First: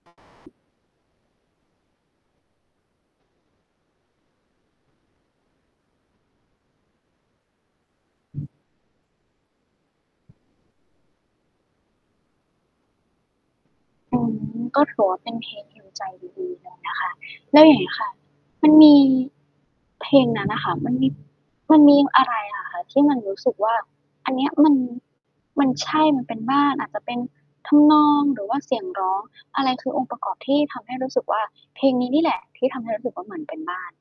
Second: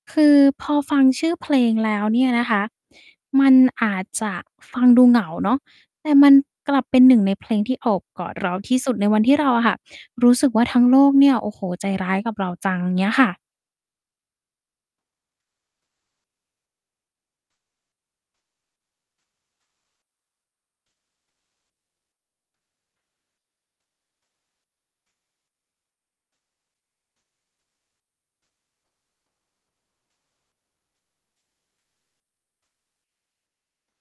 คือพอฟังชื่อเพลงแล้วเนี่ยนะคะ มันอาจจะฟังดูเหงาเนาะ แต่มันกลับเป็น 1 ในเพลงที่โอบกอดเอรือ าที่สุดในวันที่เราอะค่ะ รู้สึกว่าทั้งโลกเนี่ย โอ้โฮ ใจร้ายกับเราจังเงี้ยค่ะ อืม ก็ถือว่าเป็นเพลง heal ใจดี ๆ เลยนะคะ แล้วอย่างนี้ค่ะ มันมีเพลงนั้นน่ะค่ะ มันมี มันมีอะไรอะคะที่มันรู้สึกว่า อันนี้มัน มัน ใช่มันเป็นบ้าน อาจจะเป็นทำนอง หรือว่าเสียงร้อง อะไรคือองค์ประกอบที่ทำให้รู้สึกว่า เพลงนี้นี่แหละที่ทำให้รู้สึกว่าเหมือนเป็นบ้าน